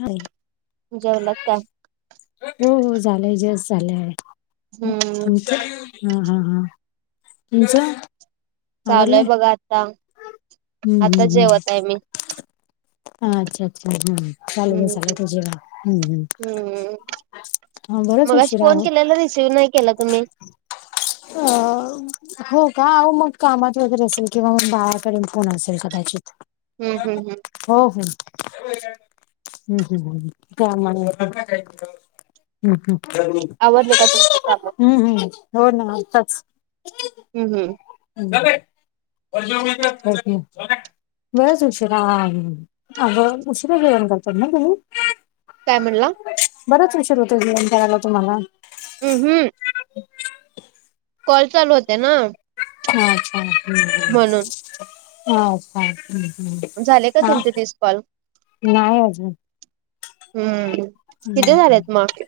ह [unintelligible] जेवलात काय? ह ह हो झालंय जस्ट झालंय. हम्म तुमचं? हा हा हा तुमच? चालूय बघा आता. हम्म आता जेवत आहे मी. हा अच्छा अच्छा. हम् चालू हम्म बसायला होतं. जेवायला हम् हम्. हम्म हा बरच मगाशी उशीरा फोन आहो. केलेला रिसिव्ह नाही केला तुम्ही अ [unintelligible] हो का. अहो मग कामात वगैरे असेल. किंवा मग बाहेर कडे फोन असेल कदाचित. हम् हम् हम. हो हो हम हम हम कामामध्ये हम् हम् आवरले का तुमचे काम? हम्म हम्म हो ना आताच. हम् हम्. झा अजो म [unintelligible] बरेच उशीरा अगं उशीरा जेवण करतात ना तुम्ही. काय म्हणला? बराच उशीर होतो जेवण करायला तुम्हाला? हम्म हम्म. कॉल चालू होते ना. अच्छा ह म्हणून अच्छा. ह झाले का हा तुमचे तीस कॉल? नाही आजून. हम्म किती हम्म. झालेत मगं?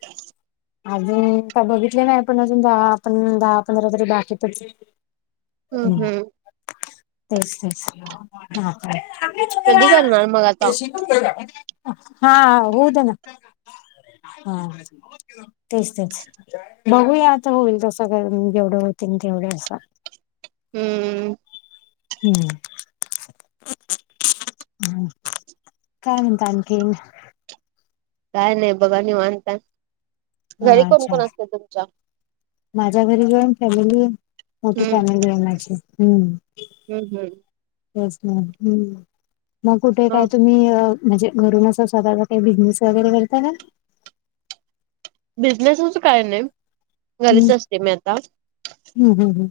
अजून का बघितले नाही. पण अजून दहा पण दहा पंधरा तरी बाकी पडतील. हम्म हम्म. तेच तेच हा कधी का. करणार मग आता? हा होवू दे ना हा. तेच तेच बघूया आता होईल तसं जेवढे होतील तेवढे असं. हम्म. हम्म. हम, काय म्हणता आणखीन? काय नाही बघा निवांत आहे, घरी हा कोण अच्छा कोण असत तुमच्या? माझ्या घरी जॉईन्ट फॅमिली हे मोठी हम्म फॅमिली आहे माझी ह्. हम्म हम्म. तेच ना हम् मग कुठे हा काय तुम्ही अ म्हणजे घरूनच असं स्वतःचा काही बिझनेस वगैरे करत क? बिझनेस आस काय नाही. हम्म. घरीच असते मी आता हम्म, हम्म, हम्म.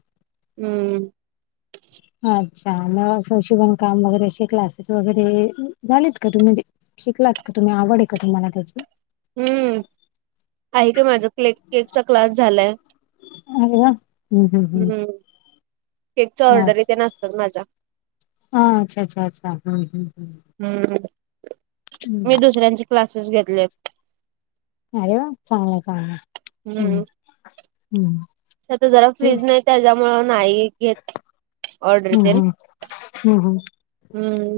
हम्म. [unintelligible] अच्छा म आस शीवण काम वगैरे असे क्लासेस वगैरे झालेत का तु म्हणजे? शिकलात का तुम्ही आवड आहे का तुम्हाला त्याची? हम्म आहे की माझं केक केकचा क्लास झालाय अरे वा! हम्म, हम्म. केक चा ऑर्डरी तेन आसतात माझ्या. अ अच्छा अच्छ अच्छा हा् ह् ह. हम्म मी दुसऱ्यांचे क्लासेस घेतलेत. अरे वा चांगल हाय चांगल हाय हम्. हम्म. ते आता जरा ठीक. फ्रीज नाही त्याच्यामुळं नाही घेत ऑर्डरी तेन. हम् हम्. हम्म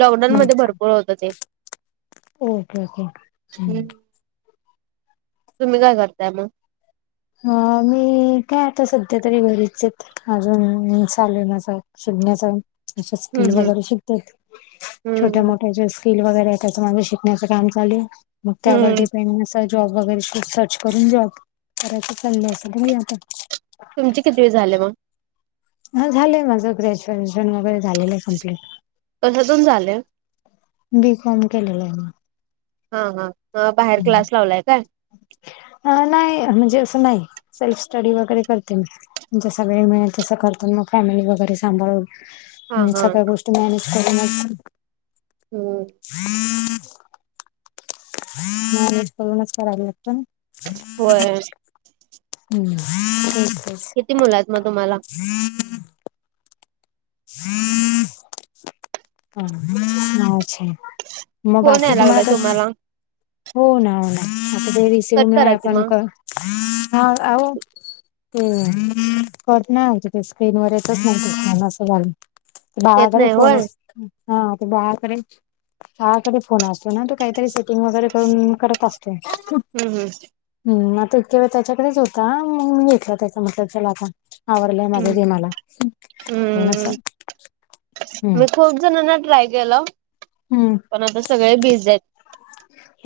लॉकडाऊन मध्ये भरपूर होत होते. Okay okay. तुम्ही काय करताय मग? ह मी काय आता सध्या तरी घरीचे अजून चालूय माझ. शिकण्याचा अशा हम्म स्किल हम्म वगैरे शिकता छोट्या हम्म मोठ्या ज्या फील वगैरे त्याच माझ शिकण्याचं काम चालूय मग त्यावर हम्म डिपेंड जॉब वगैरे श सर्च करून जॉब करायच चाललं असेल ब आता [unintelligible] तुमचे कितवी झाले मग? ह झालंय माझं ग्रॅज्युएशन वगैरे झालेलं आहे कंप्लीट. कशातुन झालय.? बीकॉम केलेलंय मी. हा हा बाहेर क्लास लावलाय काय. अ नाही म्हणजे असं नाही सेल्फ स्टडी वगैरे करते मी. जसा वेळ मिळेल तसं करतात मग फॅमिली वगैरे सांभाळून. हा हम् हा सगळ्या गोष्टी मॅनेज करूनच हम्म म करूनच कराला लागत [unintelligible] होय. हम्म [unintelligible] किती मुल आहेत मग तुम्हाला? ही [unintelligible] ह अछा [unintelligible] मग फोन बाकी याय लागलाय तुम्हाला कस [unintelligible] हो ना हो ना आता ते रिसिव कट करा नाय की मग. [unintelligible] हा आवो ते करत नाही ते स्क्रीन वर येतचछ असं घल [unintelligible] येत बाळाकडे नाही होय. फोन ये हा ते बाळकडे बाळकडे फोन असतो ना तू काहीतरी सेटिंग वगैरे कर करत असतो [unintelligible] हम्म हम्म आता इतका वेळ त्याच्याकडेच होता मग मी घेतला त्याचा म्हटलं त्याला आता आवरलय माझ हम्म. दे मला थोडस हम्म मी खूप जणांना ट्राय केलं हम्म पण आता सगळे भिज आहेत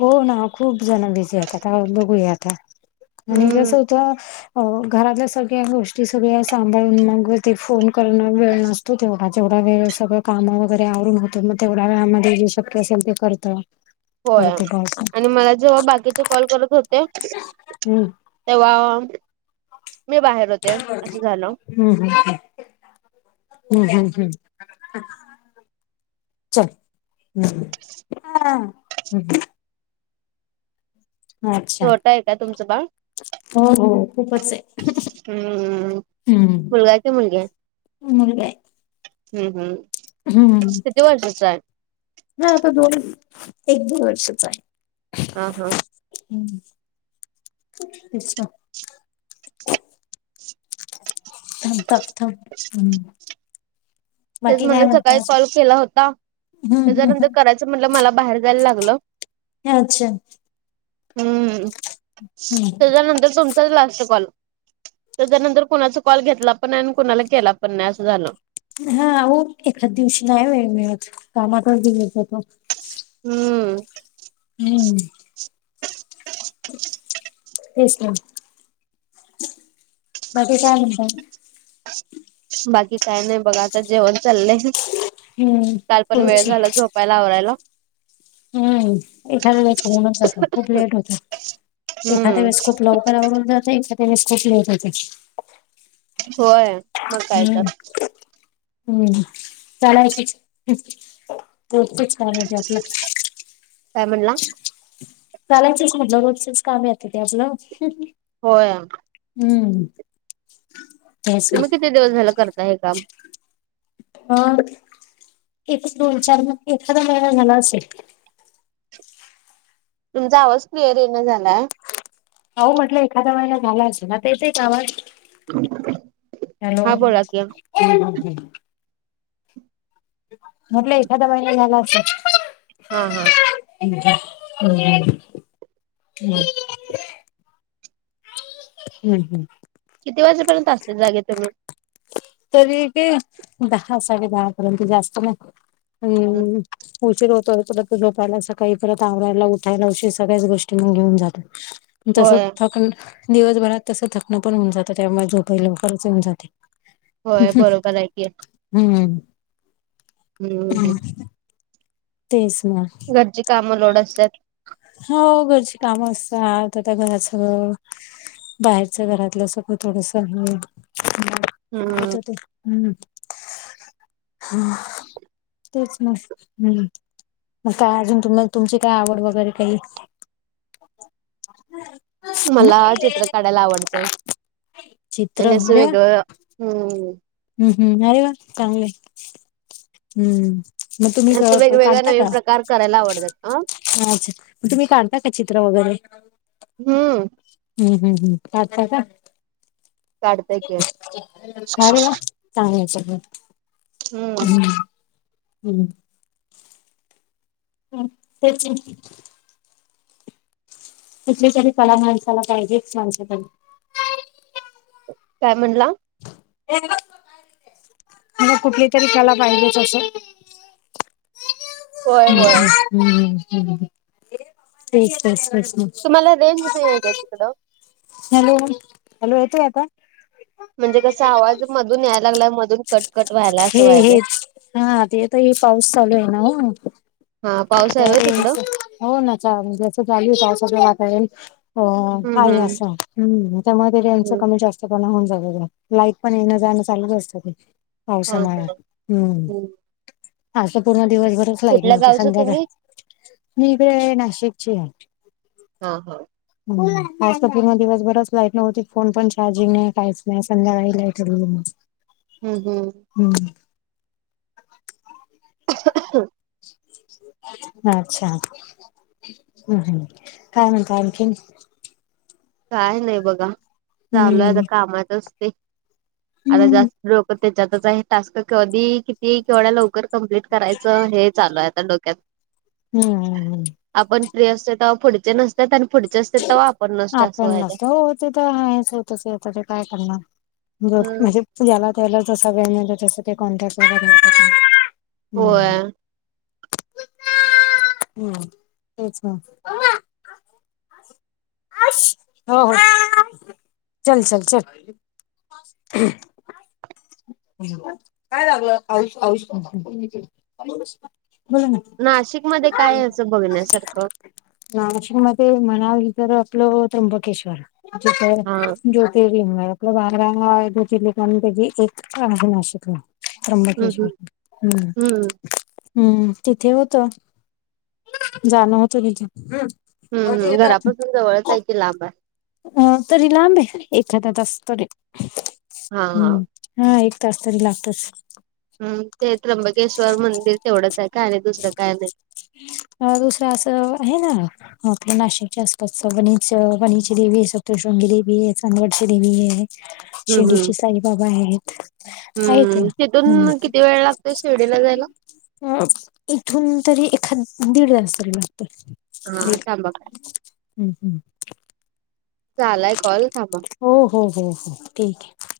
हो ना खूप जण बिझी आहेतता आता बघूया आता आणि जस हम्म होतं. हो घरातल्या सगळ्या गोष्टी सगळ्या सांभाळून मग व ते फोन करणं वेळ नसतो त तेवढा जेवढा वेळ सगळं कामं वगैरे आवरून होतो मग तेवढ्या वेळामध्ये जे शक्य असेल ते करतं होय आणि मला जेव्हा बाकीचे कॉल करत होते हम्म तेव्हा मी बाहेर होते असं झाल हम्म हम् ह् हम् हम् हम् चल ह् ह ह अच्छा छोट आहे का तुमचं बाळ. हो हो खूपच आहे हम्म हम्म मुलगा आहे की मुलगी आहे मु आहे हम्म हम्म हम्म किती वर्षाचा आहे ह आता दोन एक दोन वर्षच आहे हा हा हम् तेशवा तपथ हम् तेच म्हणलं सकाळी कॉल केला होता हं, हं, त्याच्यानंतर हं. करायचं म्हटलं मला बाहेर जायला लागलं अच्छा. हम्म त्याच्यानंतर सम लास्ट कॉल त्याच्यानंतर कुणाचा कॉल घेतला पण नाही आणि कुणाला केला पण नाही असं झालं हा हो एखाद दिवशी नाही वेळ मिळत कामाात गेलेच हो तो हम्म हं, तेच ना बागे काय म्हणतात बाकी काय नाही बघा आता जेवण चाललंय हं. काल पण वेळ पोहोचू. झाला झ पायला आवरायला हम्म एखादा्या वखणच जातो खूप लेट होत एखाद हम्म वेस्कूप लवकर आव जात एखा वेस्कूप लेट होते होय मग काय तर हम्म हम्म चला पोहतेच कारण ते आपलं कामनला चालायचच म्हटलं रोजचेच काम येतं ते आपलं. होय हम्म तुम्ही किती दिवस झाला करता हे काम ह एक दोन चार म एखादा महिळा झाला असेल तुमचा आवाज क्लिअर येण झाला होह म्हटलं एखाद्या वहिला घालायचं ना ते ते कावा हॅलो हा बोला की म्हट एखादा महिना झाला अस हा हा ह् हम्म हम् हम्म हम्म किती वाजेपर्यंत असते जागे तुम्ही तरी ते दहा साडे दहा पर्यंत जास्त नाही हम्म उचर होतोय परंत झोपायला सकाळी परत आवरायला उठायला अ सगळ्याच गोष्टी मग घेऊन जातात तस होय थकण दिवसभरात तसं थकणं पण होऊन जातं त्यामुळे झोपई लवकरच होऊन जाते होय बरोबर आहे की हम्म [unintelligible] तेच म घरची कामं लोड असल्या हो घरची कामं असतात आता त्या घराचं बाहेरच्या घरातलं सगळं थोडस हो हम् [unintelligible] हम् तेच मस् हम्म मग काय अजून तुम्हाला तुमची काय आवड वगैरे काही मला चित्र काढायला आवडते चित्र आणि असं अरे वा वेगळं हम्म हम्म हम्म अरे वा चांगले. हम्म मग तुम्ही असं स वेगवेगळ्या काढता नवीन का प्रकार करायला आवडतात अ अच्छा तुम्ही काढता का चित्र वगैरे हम्म हम्म हम् हम् पाात काढताय की [unintelligible] हम्म हम्म [unintelligible] कुठली तरी कला माणसाला पाहिजेच माणसाकडे काय म्हणला मग कुठली तरी त्याला पाहिलच असे होय हम्म होय हम्म ते तेच तुम्हाला रेंज नाही आहे का तिकडं हॅलो हॅलो येतोय आता म्हणजे कसा आवाज मधून यायला लागलाय मधून कट कट व्हायला हे असं व्हायलाय. हेच हा आ तेेत ह पाऊस चालू आहे ना. हा पावस रे हो ना चाजसं चालू सगळय अ हम्म आहे हम्म. असं त्यामध्ये त्यांच हम्म कमी जास्त प होन ज लाईक पण येण जाणं चालूच असतं ते हा पावसामाळे हा. हम्म आजता पूर्ण दिवसभर कुठल्या गावचं तुम्ही मी ते नाशिकची हा हा ह आज तर पूर्ण दिवसभरच लाईट नव्हती फोन पण चार्जिंग नाही काहीच नाही संध्याकाळी लाईट [inaudible] हम्म हम् हम्म [inaudible] अच्छा हम् काय म्हणता आणखीन काय नाही बघा चालू आहे आता हम्म कामात असते आता हम्म जास्त लोक त्याच्यातच हे टास्क कधी किती केवढ्या लवकर कम्प्लीट करायचं हे चालू आहे आता डोक्यात हम्मम आपण फ्री असतो तेव्हा पुढचे नसतात आणि पुढचे असतात तेव्हा आपण नसतो. पण नसतो तर होतच आता ते काय करणार हम्म. म्हणजे ज्याला त्याला जसा वेळ मिळतो तस कॉन्टॅक्ट वगैरे होय [unintelligible] हो हो चल चल चल ह काय लागलं बोला नाशिकमध्ये काय आहे असं बघण्यासारखं? ना नाशिक मध्ये म्हणाली तर आपलं त्र्यंबकेश्वर जिथ हा. जो ते आपलं बांर आहे दो तिलेक त्याची एक राज नाशिकला हम्म ऋबंकेश्वर हम्म हम्म हम्म तिथे होत जाणं होत तिथ हम्म हम घरापासून जवळच आहे की लांब आहे अ तरी लांब आहे एखादा तास तरी हा हा हम्म हा एक तास तरी लागतोच हम् ते त्र्यंबकेश्वर मंदिर तेवढंच आहे काय आणी दुसरं काय नाही अ दुसरं असं आहे ना आपल्या नाशिकच्या आसपासच वणीच वणीची देवी आहे सतशृंगी देवी आहे चंदवडची देवी आहे हम् हम् शिर्डीचे साईबाबा आहेत आहेत या हम्म हम् तिथून किती वेळ लागतोय शिर्डीला जायला अ इथून तरी एखाद दीड तास तरी लागत हा थांबा हम् हं झालाय कॉल हो हो हो हो ठीक आहे